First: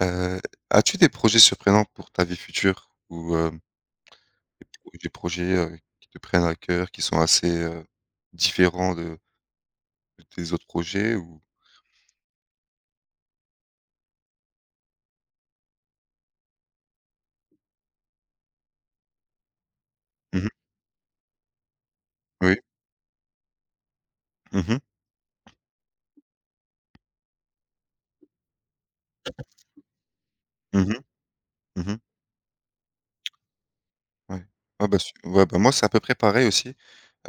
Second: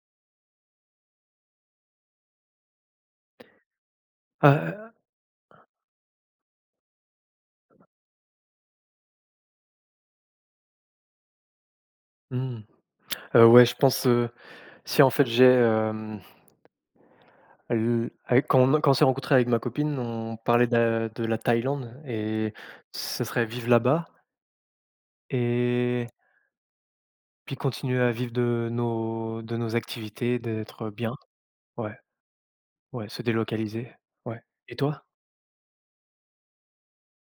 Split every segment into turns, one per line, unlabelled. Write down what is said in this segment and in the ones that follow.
Heu, As-tu des projets surprenants pour ta vie future ou, des pro
Ah,
des projets, qui te prennent à cœur, qui sont assez, différents de tes autres projets ou
mmh. Ouais, je pense, si en fait j'ai, l avec quand on s'est rencontré avec ma copine, on
mmh,
parlait de la Thaïlande et
oui,
ce serait vivre là-bas
mmh mh,
et puis continuer à vivre de nos activités, d'être
mmh
bien. Ouais,
mmh,
ouais, se délocaliser, ouais.
ouais.
Et
Ah bah,
toi?
su ouais, bah, moi, c'est à peu près pareil aussi.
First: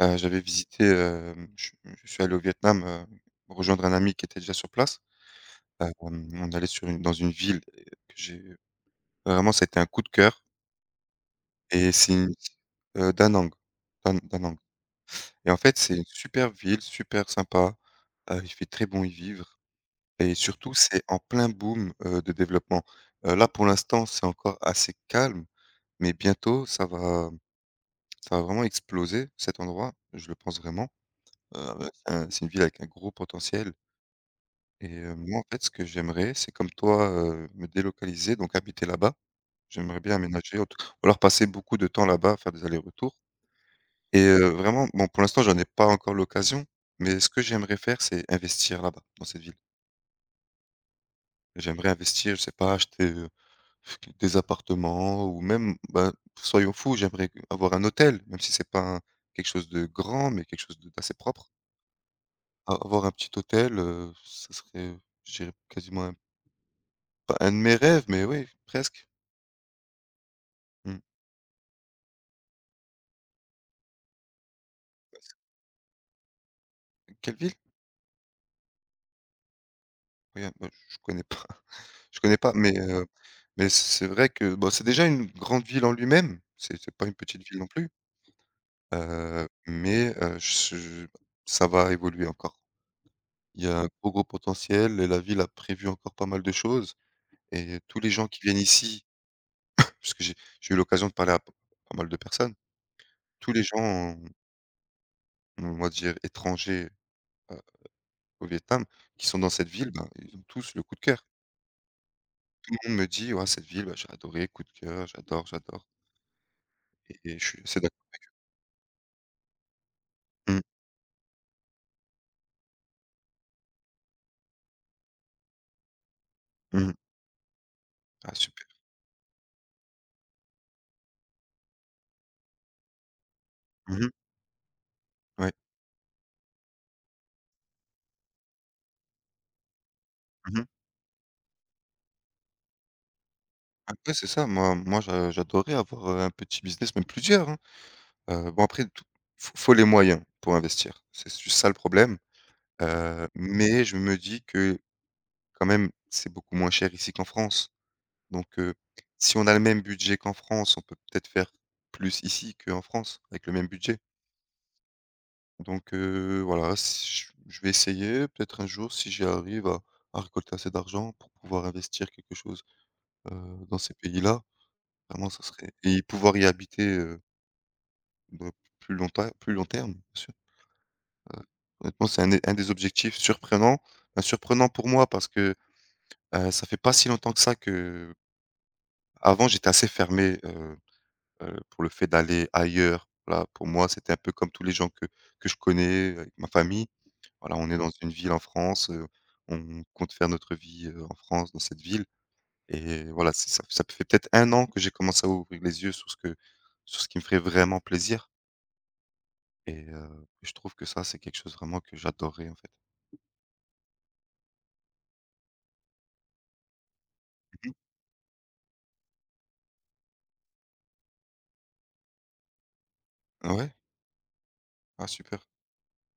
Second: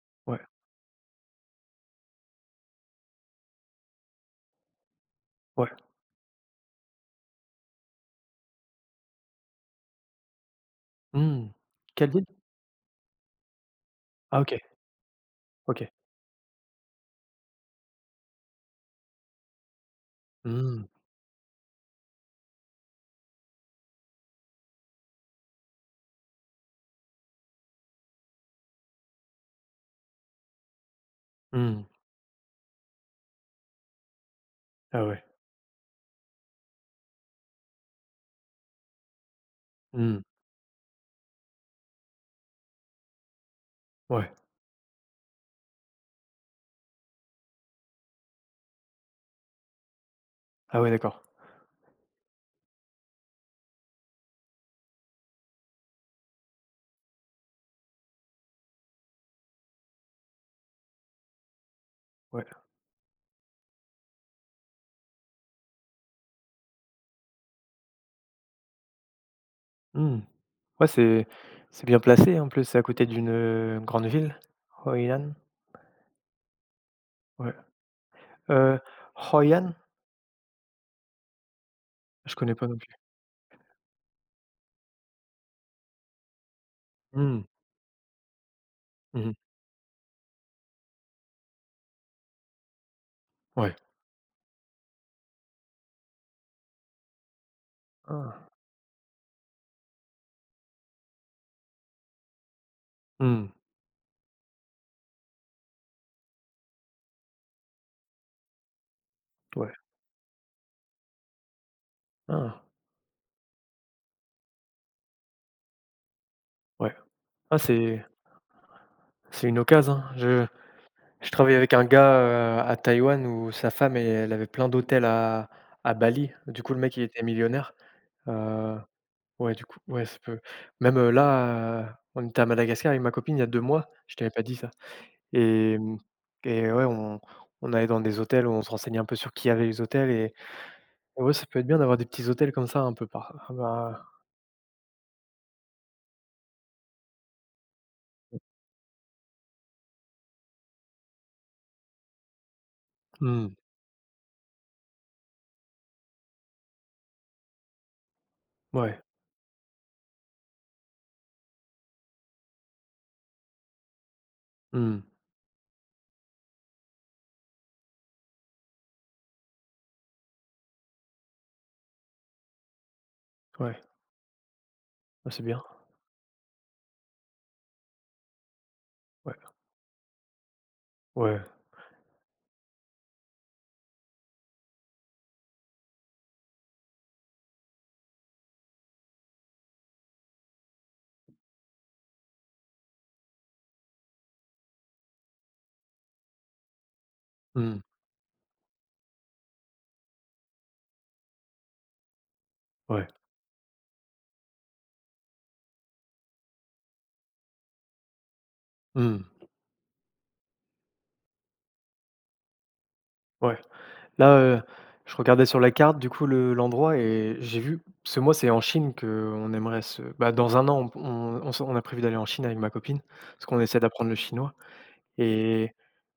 J'avais
Ouais,
visité, je suis allé au Vietnam, rejoindre un ami qui était déjà sur place.
ouais.
On allait sur une dans une ville que j'ai vraiment, ça a été un coup de cœur
Mmh.
et
Quelle
c'est
ville?
une Da Nang, Da Da
Ah, OK,
Nang. Et en fait,
OK.
c'est une super ville, super sympa, il fait très bon y vivre et surtout
Mmh.
c'est en plein boom, de développement. Là, pour l'instant, c'est encore assez calme, mais bientôt ça va vraiment exploser cet endroit, je le pense vraiment.
Mmh.
Un c'est une ville avec un gros potentiel et
Ah ouais.
moi, en fait, ce que j'aimerais, c'est comme toi, me délocaliser, donc habiter là-bas. J'aimerais bien
Mmh.
aménager, en tout ou alors passer beaucoup de temps là-bas, faire des allers-retours. Et
Ouais.
vraiment, bon, pour l'instant, j'en ai pas encore l'occasion, mais ce que j'aimerais faire, c'est investir là-bas, dans cette ville.
Ah ouais, d'accord.
J'aimerais investir, je sais pas, acheter, des appartements ou même, bah, soyons fous, j'aimerais avoir un hôtel, même si c'est pas un quelque chose de grand, mais quelque chose de d'assez propre.
Ouais.
A avoir un petit hôtel, ce serait, je dirais quasiment un pas un de mes rêves, mais oui, presque.
Mmh. Ouais,
Mmh.
c'est bien placé en plus, c'est à côté d'une, grande ville, Hoi An?
Quelle
Ouais,
ville?
heu, Hoi An?
Regarde, moi, je connais pas. Je
Je
connais pas,
connais pas non plus.
mais c'est vrai que, bon, c'est déjà une grande ville en lui-même, c'est pas une
Mmh.
petite ville non plus,
Mmh.
mais je ça va évoluer encore. Il y
Ouais.
a un gros, gros potentiel et la ville a prévu encore pas mal de choses et tous les gens qui
Ah.
viennent ici, parce que j'ai eu l'occasion de parler à p pas mal de personnes,
Mmh.
tous les gens, euh, on va dire étrangers, heu, au Vietnam, qui sont dans cette
Ouais.
ville, ben, ils ont tous le coup de cœur.
Ah.
Tout le monde me dit: «Ouais, cette ville, bah, j'ai adoré, coup de cœur, j'adore, j'adore»
Ouais.
et je
Ah,
suis assez d'accord.
c'est une occasion, hein. Je
Mmh.
je travaillais avec un gars, à Taïwan, où sa femme, e elle avait plein d'hôtels à Bali. Du coup, le
Mmh.
mec, il était millionnaire.
Ah super.
Heu, ouais, du coup, ouais, ça peut même, là, on était à Madagascar avec ma copine il y a 2 mois.
Mmh.
Je t'avais pas dit ça.
Ouais.
Et et ouais, on allait dans des hôtels, où on se renseignait un peu sur qui avait les hôtels, et
Mmh mh.
ouais, ça peut être bien d'avoir des petits hôtels comme ça un peu par ah bah
Après c'est ça, moi j'adorerais avoir, un petit business, même plusieurs, hein. Bon après tout faut les moyens pour investir. C'est juste ça le problème,
mmh,
mais je me dis que quand même c'est beaucoup moins cher ici qu'en France. Donc
ouais,
si on a le même budget qu'en France, on peut peut-être faire plus ici qu'en France avec le même budget.
mmh,
Donc voilà, si je vais essayer peut-être un jour si j'y arrive à récolter assez d'argent pour pouvoir investir quelque chose, heu, dans
ouais,
ces pays-là. Vraiment,
ah
ça
c'est bien,
serait et pouvoir y habiter, dans plus longtemps
ouais,
plus long terme, bien sûr.
ouais,
Honnêtement, c'est un des objectifs surprenants, bah, surprenant pour moi parce que, ça fait pas si longtemps que ça qu'avant j'étais assez fermé, pour le fait d'aller ailleurs. Voilà, pour moi, c'était un peu comme tous les gens que je connais, avec ma famille. Voilà, on est
mmh,
dans une ville en France, on compte faire notre vie, en France, dans cette ville et
ouais,
voilà, c'est ça ça fait peut-être un an que j'ai commencé à ouvrir les yeux sur ce que sur ce qui me ferait vraiment plaisir.
mmh,
Et je trouve que ça, c'est quelque chose vraiment que j'adorerais, en fait.
ouais. Là, je regardais sur la carte du coup le l'endroit et j'ai
Mmh mh.
vu ce mois. C'est en Chine qu'on aimerait se bah, dans un an, on a prévu d'aller en Chine avec ma copine, parce qu'on
Ouais?
essaie d'apprendre le chinois.
Ah super.
Et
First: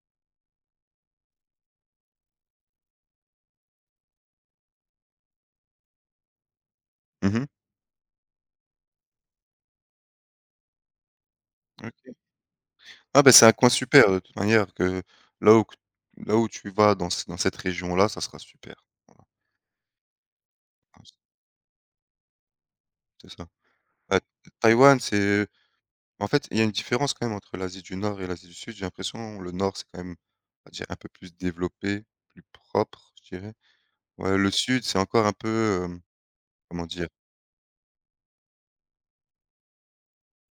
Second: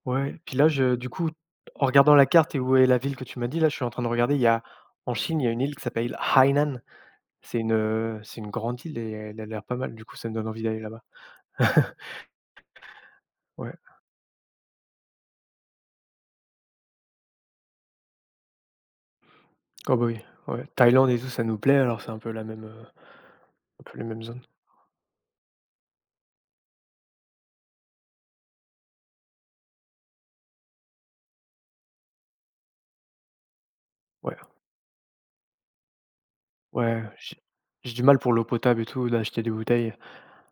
ouais, puis là, je du coup, en regardant la carte et où est la ville que tu m'as dit, là, je suis en train de regarder, il y a en Chine, il y a une île qui s'appelle Hainan.
Mmh.
C'est une grande île et elle a l'air pas mal, du coup, ça me donne envie d'aller là-bas.
OK. Ah ben c'est un coin
Ouais.
super, de toute manière que là où q là où tu vas dans c dans cette région-là, ça sera super. Voilà.
Oh bah, oui, ouais.
Ah
Thaïlande et tout, ça nous plaît, alors c'est un peu la même,
c'est ça.
un peu les
Bah,
mêmes zones.
Taïwan, c'est en fait, il y a une différence quand même entre l'Asie du Nord et l'Asie du Sud. J'ai l'impression, le Nord, c'est quand même, on va dire, un peu plus développé, plus propre, je dirais. Ouais,
Ouais,
le Sud, c'est encore un peu, comment
ouais,
dire?
j'ai du mal pour l'eau potable et tout, d'acheter des bouteilles.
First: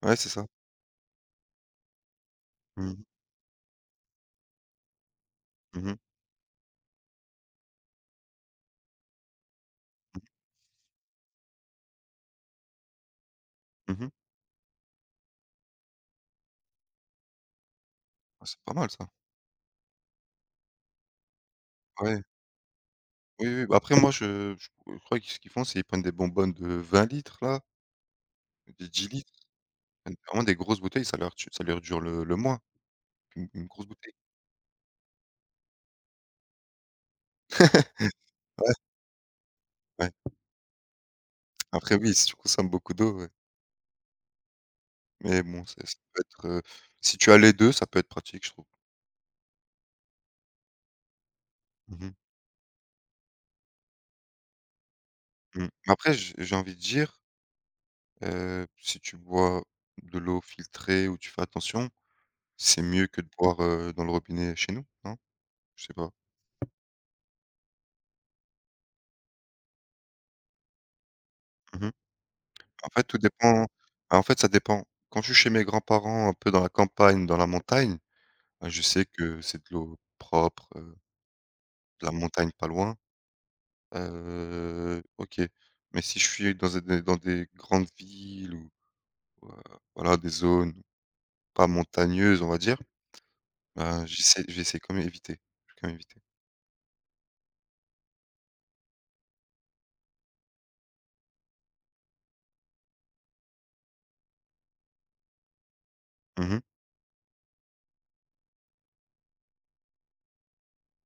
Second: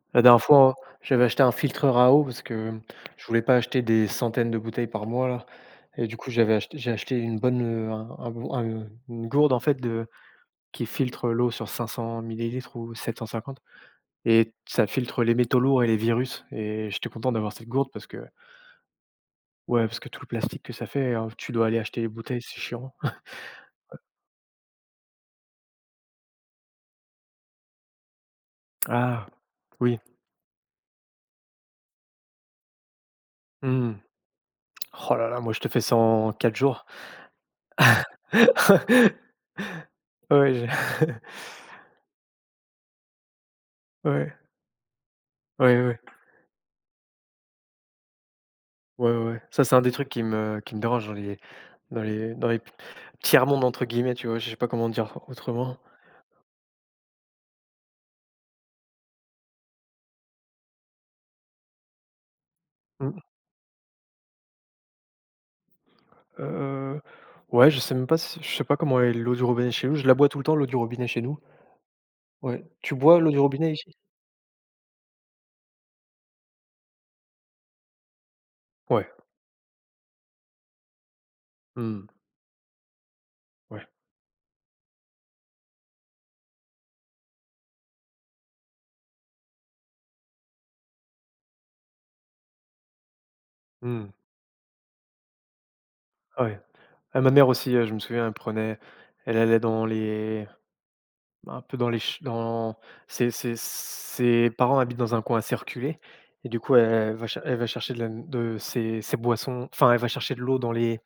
Ouais,
La
c'est
dernière
ça.
fois, j'avais acheté un filtreur à eau parce que
Mmh mh.
je voulais pas acheter des centaines de bouteilles par mois là,
Mmh.
et du coup, j'ai acheté une bonne, un bon un, une gourde en fait de qui filtre l'eau sur 500 millilitres ou 750,
Mmh.
et ça filtre les métaux lourds et les virus, et j'étais content d'avoir cette gourde parce que
Ah, c'est pas mal ça.
ouais, parce que tout le plastique que ça fait, tu dois aller acheter les
Ouais.
bouteilles, c'est chiant.
Oui, oui, bah, après moi je crois que ce qu'ils font, c'est ils prennent des bonbonnes de 20 litres là, des 10
Ah!
litres, ils
Oui.
prennent vraiment des grosses bouteilles, ça leur tu ça leur dure le mois, une grosse
Mmh.
bouteille.
Oh là là, moi je te fais ça en 4 jours.
Ouais, ouais.
Ouais, je
Après oui, si tu consommes beaucoup d'eau, ouais.
ouais,
Mais bon, ça
ouais,
ça
ouais.
peut être, si tu as les 2, ça peut être pratique, je trouve.
Ouais, ouais, ouais. Ça, c'est un des trucs qui me dérange dans les dans
Mmh mh.
les dans les «tiers-mondes» entre guillemets, tu vois? Je sais pas comment dire
Mmh.
autrement.
Après j'ai envie de dire, si tu bois de l'eau filtrée ou tu fais attention, c'est mieux que
Mmh,
de boire, dans le robinet chez nous, non? Je sais pas.
heu, ouais, je sais même pas si je sais pas comment est l'eau du robinet chez nous. Je la bois tout le temps l'eau du robinet chez nous.
Mmh.
Ouais.
En
Tu
fait, tout
bois l'eau du
dépend
robinet ici?
bah, en fait, ça dépend. Quand je suis chez mes grands-parents, un peu dans la campagne, dans la montagne, bah, je sais
Ouais.
que c'est de l'eau propre, de
Mmh.
la montagne pas loin,
Ouais.
OK. Mais si je suis dans des grandes villes ou ou voilà, des zones pas montagneuses, on va dire, ben,
Mmh.
j'essaie quand même éviter. Je vais quand même éviter.
Ah ouais. Ah, ma mère aussi, je me souviens, elle allait dans les un peu dans les ch dans ses parents habitent dans un coin assez reculé,
Mmh
et du
mh.
coup, elle va chercher de ses boissons enfin, elle va chercher de l'eau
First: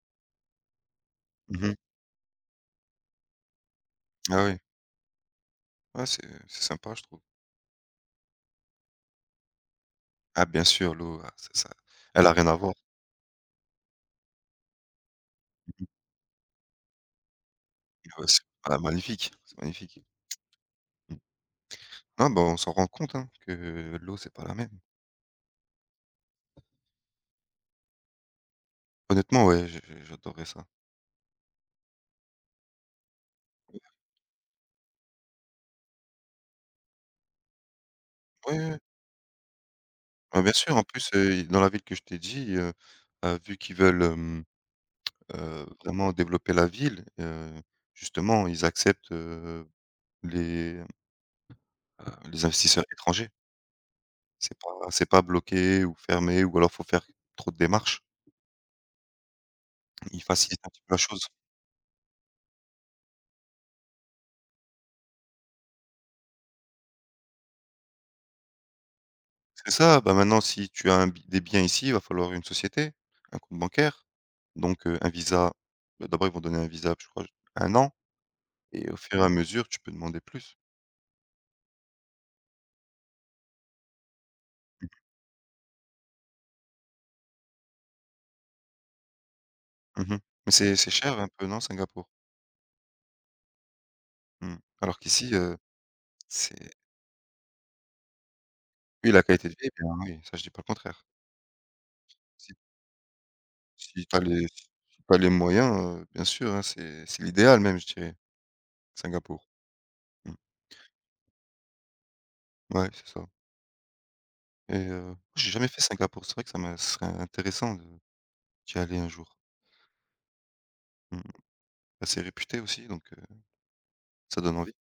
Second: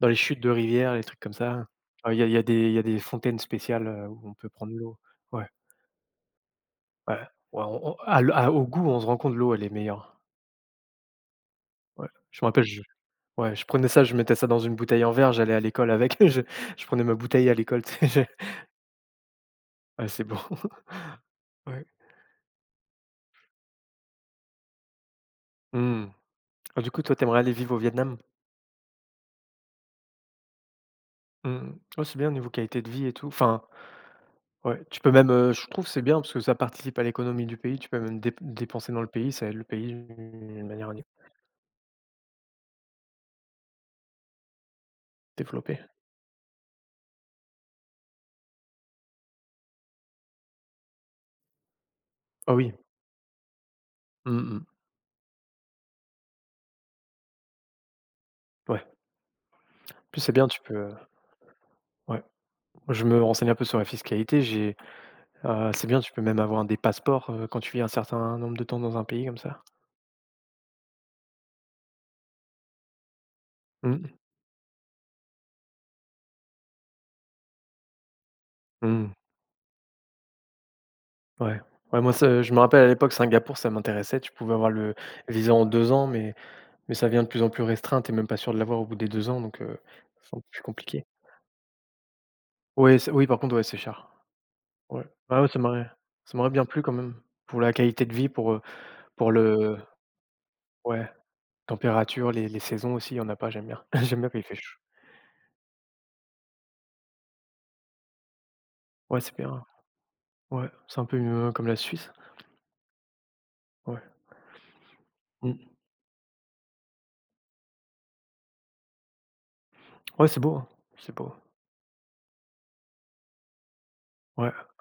dans les chutes de rivières, les trucs comme ça.
Mmh.
Ah il y a des il y a des fontaines spéciales, où on
Ah
peut
oui.
prendre l'eau. Ouais,
Ouais, c'est sympa, je
ouais,
trouve.
ouais, on à l'o à au goût, on se rend compte l'eau, elle est meilleure.
Ah bien sûr, l'eau, ah ça
Ouais,
elle a
je
rien
me
à
rappelle,
voir.
je ouais, je prenais ça, je mettais ça dans une bouteille en verre, j'allais à l'école avec, je prenais ma bouteille à l'école, tu sais,
Ah bah,
j'ai
c'est magnifique, c'est magnifique.
ouais, c'est bon. Ouais.
Ah bah, on s'en rend compte, hein, que l'eau, c'est pas la même.
Mmh. Ah, du coup, toi, t'aimerais aller vivre au Vietnam?
Honnêtement, ouais, je j'adorerais ça.
Mmh mh. Ouais, c'est bien niveau qualité de vie et tout. Enfin, ouais, tu peux même, je trouve que c'est bien parce que ça participe à l'économie du pays, tu peux même
Ouais, ouais,
dépenser dans le pays, ça aide le pays
bah, bien
d'une
sûr, en
manière
plus, dans la ville que je t'ai dit, vu qu'ils veulent,
développée.
vraiment développer la ville, justement, ils acceptent, les, heu, les
Ah oui.
investisseurs étrangers.
Mmh
C'est
mh.
pas c'est pas bloqué ou fermé ou alors faut faire trop de démarches.
Ouais, en plus
Ils
c'est bien,
facilitent
tu
un
peux,
petit peu la chose.
ouais. Moi je me renseigne un peu sur la fiscalité, j'ai, c'est bien, tu peux même avoir des passeports, quand tu vis un certain nombre de temps dans un pays comme ça.
C'est ça, bah, maintenant si tu as un bi des biens ici, il va falloir une société, un compte
Mmh
bancaire,
mh.
donc un visa, bah, d'abord ils vont donner un visa, je crois, un an et au
Mmh.
fur et à mesure, tu peux demander plus.
Ouais. Ouais, moi ça je me rappelle à l'époque Singapour, ça m'intéressait, tu pouvais avoir le visa en 2 ans, mais ça vient de plus en plus restreint. T'es même pas sûr de l'avoir au bout des 2 ans, donc
Mmh.
c'est un peu
Mais
plus
c'est
compliqué.
cher un peu, non, Singapour?
Ouais, c'est oui par contre, ouais, c'est cher.
Mmh. Alors
Ouais.
qu'ici,
Ah ouais, ça m'aurait bien
c'est
plu quand même, pour la qualité de vie,
oui, la
pour
qualité de vie
le
bien, oui, ça je dis pas le contraire.
ouais, température,
Si
les saisons aussi, il y en a pas, j'aime bien.
si tu as
J'aime bien quand il
les
fait
si
chaud.
tu les moyens, bien sûr, hein, c'est l'idéal même, je dirais,
Ouais, c'est
Singapour.
bien,
Mmh.
ouais, c'est un peu, comme la Suisse,
Ouais, c'est ça
ouais,
et j'ai jamais
mmh.
fait Singapour, c'est vrai que ça me ce serait intéressant de d'y aller un jour.
Ouais, c'est beau, hein, c'est
Mmh.
beau,
Assez réputé aussi, donc ça
ouais.
donne envie.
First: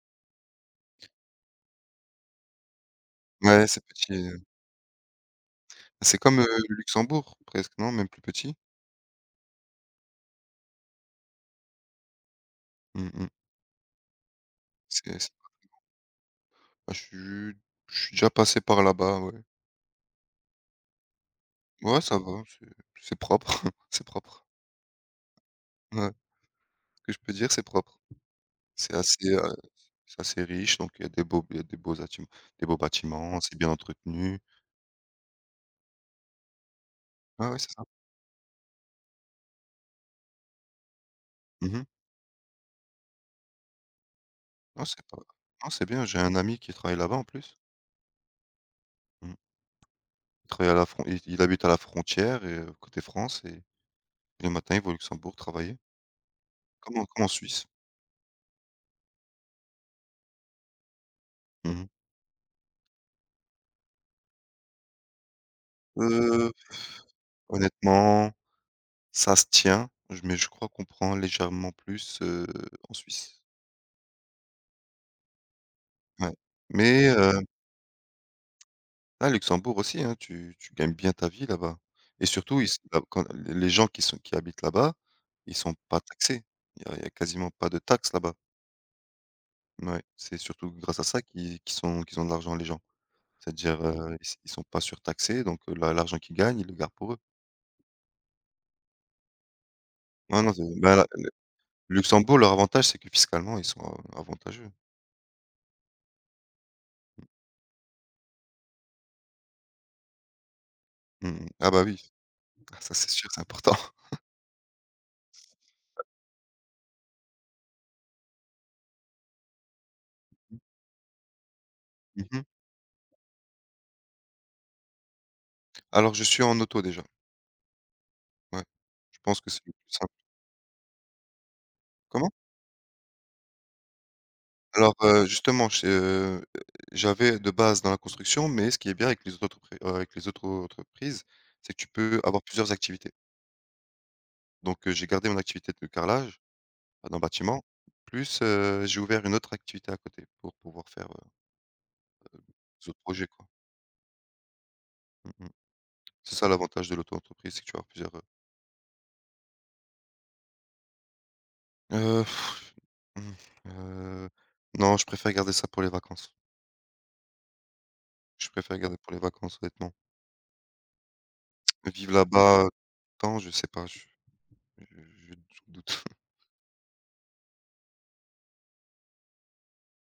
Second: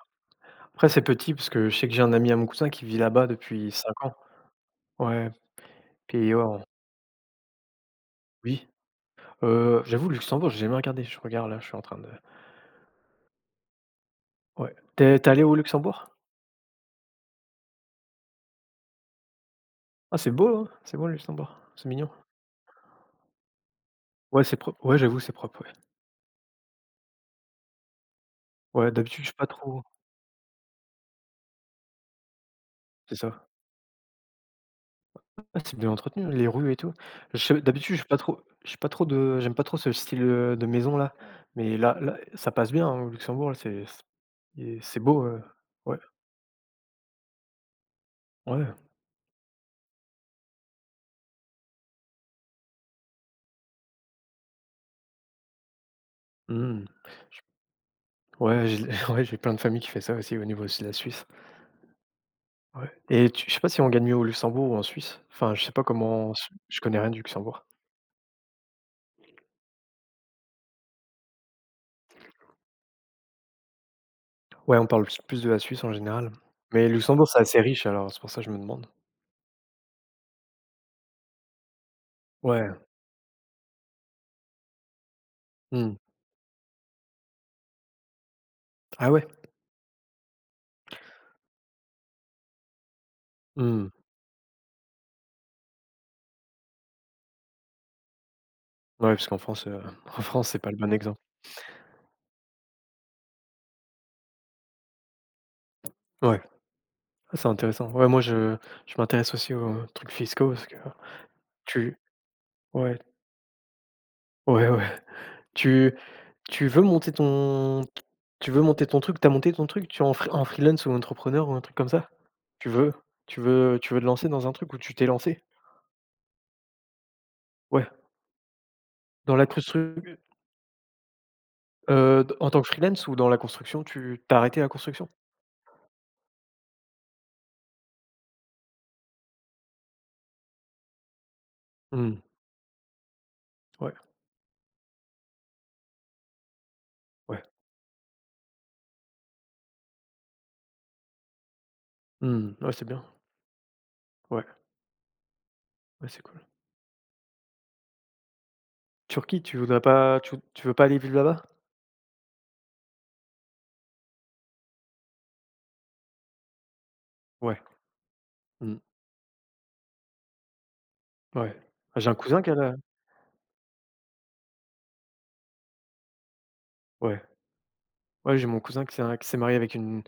Après, c'est petit parce que je sais que j'ai un ami à mon cousin qui vit là-bas
Ouais,
depuis
c'est
5
petit,
ans. Ouais,
c'est
pays
comme,
hors
le Luxembourg presque, non? Même plus petit?
oui, j'avoue le Luxembourg, j'ai jamais regardé, je regarde là, je suis en train de
Mmh mh.
ouais.
C'est
T'es
c'est
allé au Luxembourg?
bah, je suis déjà passé par là-bas, ouais.
Ah, c'est beau, hein, c'est beau le Luxembourg, c'est
Ouais,
mignon.
ça va, c'est propre, c'est propre.
Ouais, c'est propre, ouais, j'avoue, c'est propre, ouais.
Ouais, ce que je peux dire, c'est propre.
Ouais,
C'est
d'habitude,
assez,
je suis
heu,
pas trop
c'est assez riche, donc il y a des beaux il y a des beaux
c'est
bâtiments,
ça.
c'est bien entretenu.
Ah, c'est bien entretenu, les rues et tout.
Ah
Je
ouais, c'est ça.
D'habitude, je suis pas trop je suis pas trop de j'aime pas trop ce style, de maison là, mais
Mmh.
là, ça passe bien, hein, au Luxembourg là,
Non, c'est
c'est
pas
beau,
non, c'est
ouais,
bien, j'ai un ami qui travaille là-bas en plus.
ouais,
Mmh. Il travaille à la fron il habite à la frontière et côté France et le matin, il va au Luxembourg travailler.
mmh.
Comme en
J
Suisse?
ouais, j'ai ouais, j'ai plein de familles qui fait ça aussi au niveau de la Suisse.
Mmh mh.
Ouais, et tu je sais pas si on gagne mieux au Luxembourg ou en Suisse? Enfin, je sais pas comment
Heu,
je connais rien du Luxembourg.
honnêtement, ça se tient, je mais je crois qu'on prend légèrement plus, en Suisse.
Ouais, on parle plus de la Suisse en
Ouais.
général, mais
Mais
Luxembourg, c'est assez riche alors c'est pour ça que je me demande.
à Luxembourg aussi, hein, tu gagnes bien ta vie là-bas et surtout ils
Ouais,
s là quand les gens qui sont qui habitent là-bas, ils sont
mmh.
pas taxés. Il y a quasiment pas de taxes là-bas.
Ah ouais?
Mouais, c'est surtout grâce à ça qu'ils ont de l'argent les gens. C'est-à-dire,
Mmh.
ils sont pas surtaxés donc la l'argent qu'ils gagnent, ils le gardent pour eux.
Ouais, parce qu'en France, en
Non,
France,
non,
c'est
c'est
pas le bon
bah, là
exemple.
le Luxembourg, leur avantage, c'est que fiscalement, ils sont a avantageux.
Ouais. Ah, c'est intéressant. Ouais, moi, je m'intéresse aussi aux trucs fiscaux parce que
Mmh mh. Ah bah,
tu
oui, ah ça,
ouais,
c'est sûr, c'est important.
ouais, ouais. Tu tu veux monter ton truc, t'as monté ton truc, tu es en freelance ou entrepreneur ou un truc comme ça?
Mmh.
Tu veux tu veux te lancer dans un truc où tu t'es lancé?
Alors, je suis en auto déjà,
Ouais,
ouais. Je
dans
pense
la
que c'est le plus
construction
simple. Comment?
en tant que freelance ou dans la construction, tu arrêté la
Alors,
construction?
justement, je j'avais de base dans la construction, mais ce qui est bien avec les autres entrepri avec les autres entreprises, c'est que tu
Mmh,
peux avoir plusieurs activités.
ouais,
Donc, j'ai gardé mon activité de carrelage dans le
ouais.
bâtiment, plus, j'ai ouvert une autre activité à côté pour pouvoir faire,
Mmh, ouais, c'est
les autres
bien.
projets, quoi.
Ouais,
Mmh mh.
ouais, c'est
C'est
cool.
ça l'avantage de l'auto-entreprise, c'est que tu as plusieurs,
Turquie, tu veux pas aller vivre là-bas?
heu Mmh, heu, non, je préfère garder ça pour les vacances.
Ouais,
Je
mmh,
préfère garder pour les vacances, honnêtement.
ouais. J'ai
Vivre
un cousin qui a
là-bas,
la
je sais pas, je je doute.
ouais. Ouais, j'ai mon cousin qui s'est marié avec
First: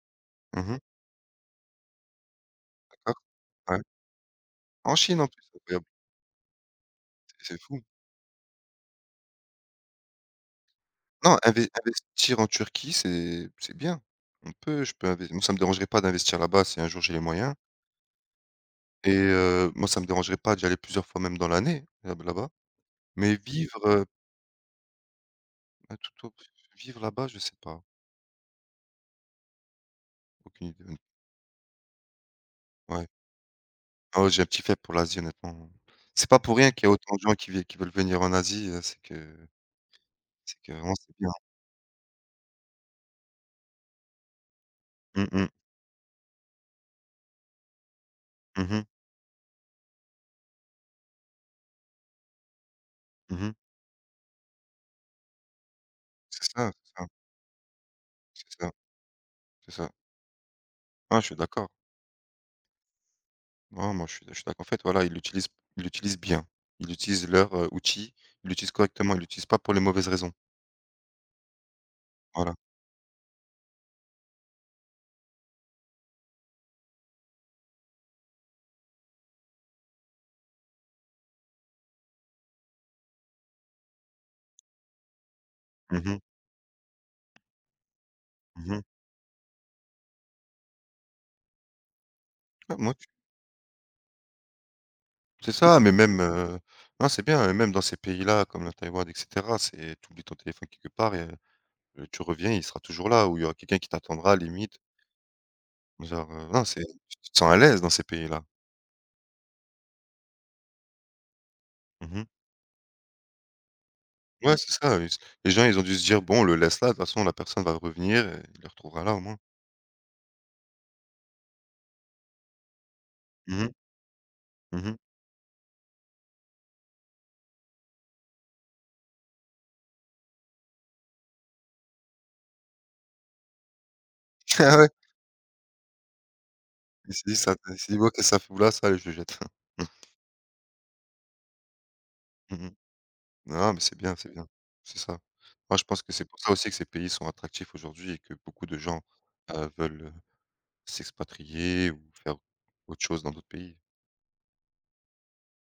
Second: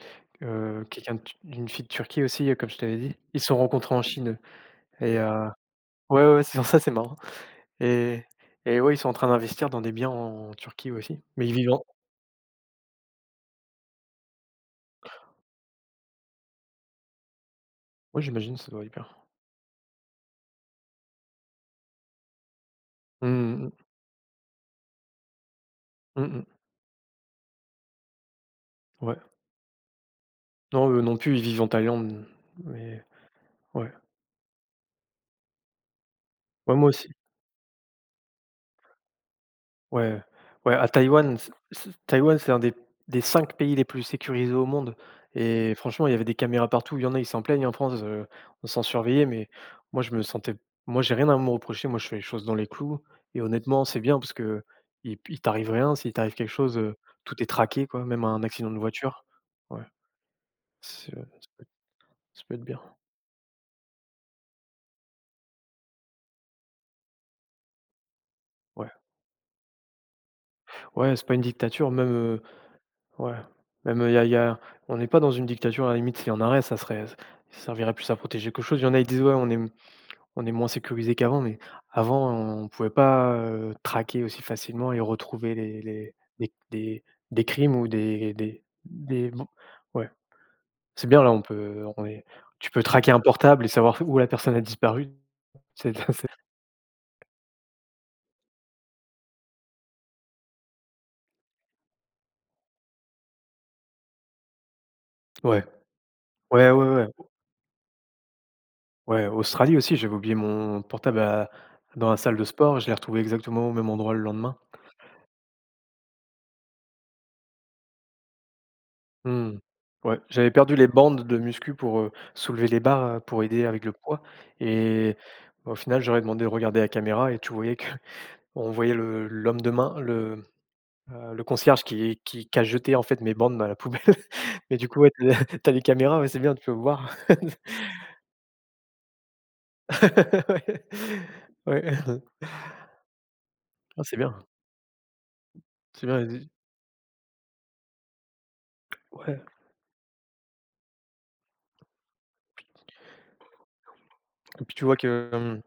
Mmh,
quelqu'un de Tu une fille de Turquie aussi, comme je t'avais dit.
d'accord.
Ils se sont
Ouais.
rencontrés en Chine.
En
Et
Chine, en plus, c'est incroyable,
ouais, ouais, ouais, c'est ça, c'est marrant,
c'est fou.
et ouais, ils sont en train d'investir dans des biens en Turquie aussi,
Non,
mais ils vivent en
investir en Turquie, c'est bien. On peut je peux investir. Moi, ça me dérangerait pas d'investir là-bas si un jour j'ai les moyens
ouais, j'imagine, ça doit être bien.
et moi, ça me dérangerait pas d'y aller plusieurs fois même dans l'année, là là-bas. Mais
Mmh mh,
vivre, tout
mmh.
au
Mmh.
vivre là-bas, je sais pas,
Ouais.
aucune
Non,
idée,
eux non plus, ils vivent en Thaïlande, mais
ouais.
ouais.
Ah ouais, j'ai un petit faible pour l'Asie honnêtement. C'est pas pour rien
Ouais,
qu'il y
moi
a
aussi.
autant de gens qui veulent venir en Asie, c'est que
Ouais,
c'est que
ouais, à
vraiment c'est bien.
Taïwan, c c Taïwan, c'est un des 5 pays les plus sécurisés au monde,
Mmh mh.
et franchement, il y avait des caméras partout. Il y en a, ils s'en plaignent en France, on
Mmh
s'en
mh.
surveillait, mais moi, je me sentais moi, j'ai rien à me reprocher. Moi, je fais les choses dans les clous, et
Mmh.
honnêtement, c'est bien parce que il t'arrive rien. S'il t'arrive
C'est
quelque
ça,
chose,
c'est ça,
tout est traqué, quoi, même un
c'est
accident
ça,
de voiture.
c'est
Ouais,
ça.
c'est, ça
Ah
peut
je suis d'accord.
être ça peut être bien.
Non, moi je suis d'accord. En fait voilà, ils l'utilisent bien. Ils utilisent leur, outil, ils l'utilisent
Ouais.
correctement, ils l'utilisent pas pour les mauvaises raisons.
Ouais, c'est pas une dictature, même,
Voilà.
ouais, même, il y a on n'est pas dans une dictature, à la limite, s'il y en aurait, ça servirait plus à protéger quelque chose. Il y en a, qui disent: «Ouais, on est moins sécurisé qu'avant», mais avant, on ne pouvait pas, traquer aussi facilement et retrouver
Mmh
les
mh.
des crimes ou
Mmh.
des bon ouais. C'est bien, là, on peut on est tu
Ah
peux
moi tu
traquer un portable et savoir où la personne a disparu.
c'est ça, mais
C'est
même,
c'est
non c'est bien, et même dans ces pays-là comme la Taïwan et cetera, c'est tu oublies ton téléphone quelque part et tu reviens, il sera toujours là ou il y aura quelqu'un qui t'attendra limite.
ouais.
Genre, non,
Ouais,
c'est
ouais, ouais.
tu te sens à l'aise dans ces pays-là.
Ouais, Australie aussi, j'avais oublié mon portable à dans la
Mmh.
salle de sport, je l'ai retrouvé exactement au même endroit le lendemain.
Ouais, c'est ça, ils les gens, ils ont dû se dire: «Bon, on le laisse là, de toute façon la personne va revenir et il le retrouvera là au moins».
Mmh. Ouais, j'avais perdu les bandes de muscu pour, soulever les barres, pour
Mmh
aider
mh.
avec le poids, et bah, au final, j'aurais demandé de regarder la caméra et tu voyais que on voyait le l'homme de main, le concierge qui a jeté, en fait, mes bandes à la poubelle.
Ah
Mais du
ouais,
coup, ouais, tu as les caméras, ouais, c'est bien, tu peux voir.
il s'est dit: «Bon, qu'est-ce que ça fout là? Ça, allez, je le jette».
Ouais. Ouais.
Mmh. Non, mais c'est
Ah,
bien, c'est bien. C'est ça. Moi, je pense
c'est
que c'est
bien,
pour ça aussi que ces pays sont attractifs aujourd'hui et que beaucoup de gens,
ouais,
veulent, s'expatrier ou faire autre chose dans d'autres pays.
et puis tu vois que,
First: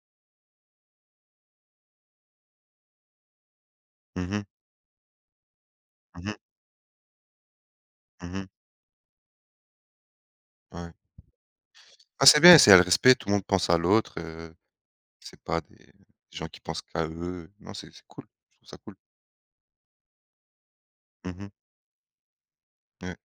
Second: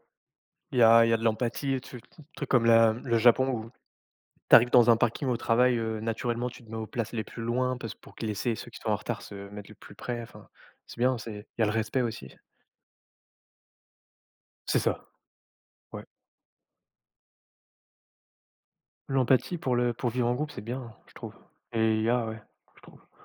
il y a de l'empathie, tu trucs comme la le Japon.
Mmh mh.
T'arrives dans un parking au travail,
Mmh.
naturellement, tu te mets aux places les plus loin parce pour que
Mmh.
laisser ceux qui sont en retard se mettre le plus près, enfin,
Ouais.
c'est bien, c'est il y a le respect
Ah,
aussi.
c'est bien, c'est il y le respect, tout le monde pense à l'autre, heu.
C'est ça,
C'est pas des
ouais.
des gens qui pensent qu'à eux. Non, c'est cool, je trouve ça cool.
L'empathie pour le pour vivre en groupe, c'est bien, je trouve,
Mmh.
et il y a, ouais, je trouve.
Ouais.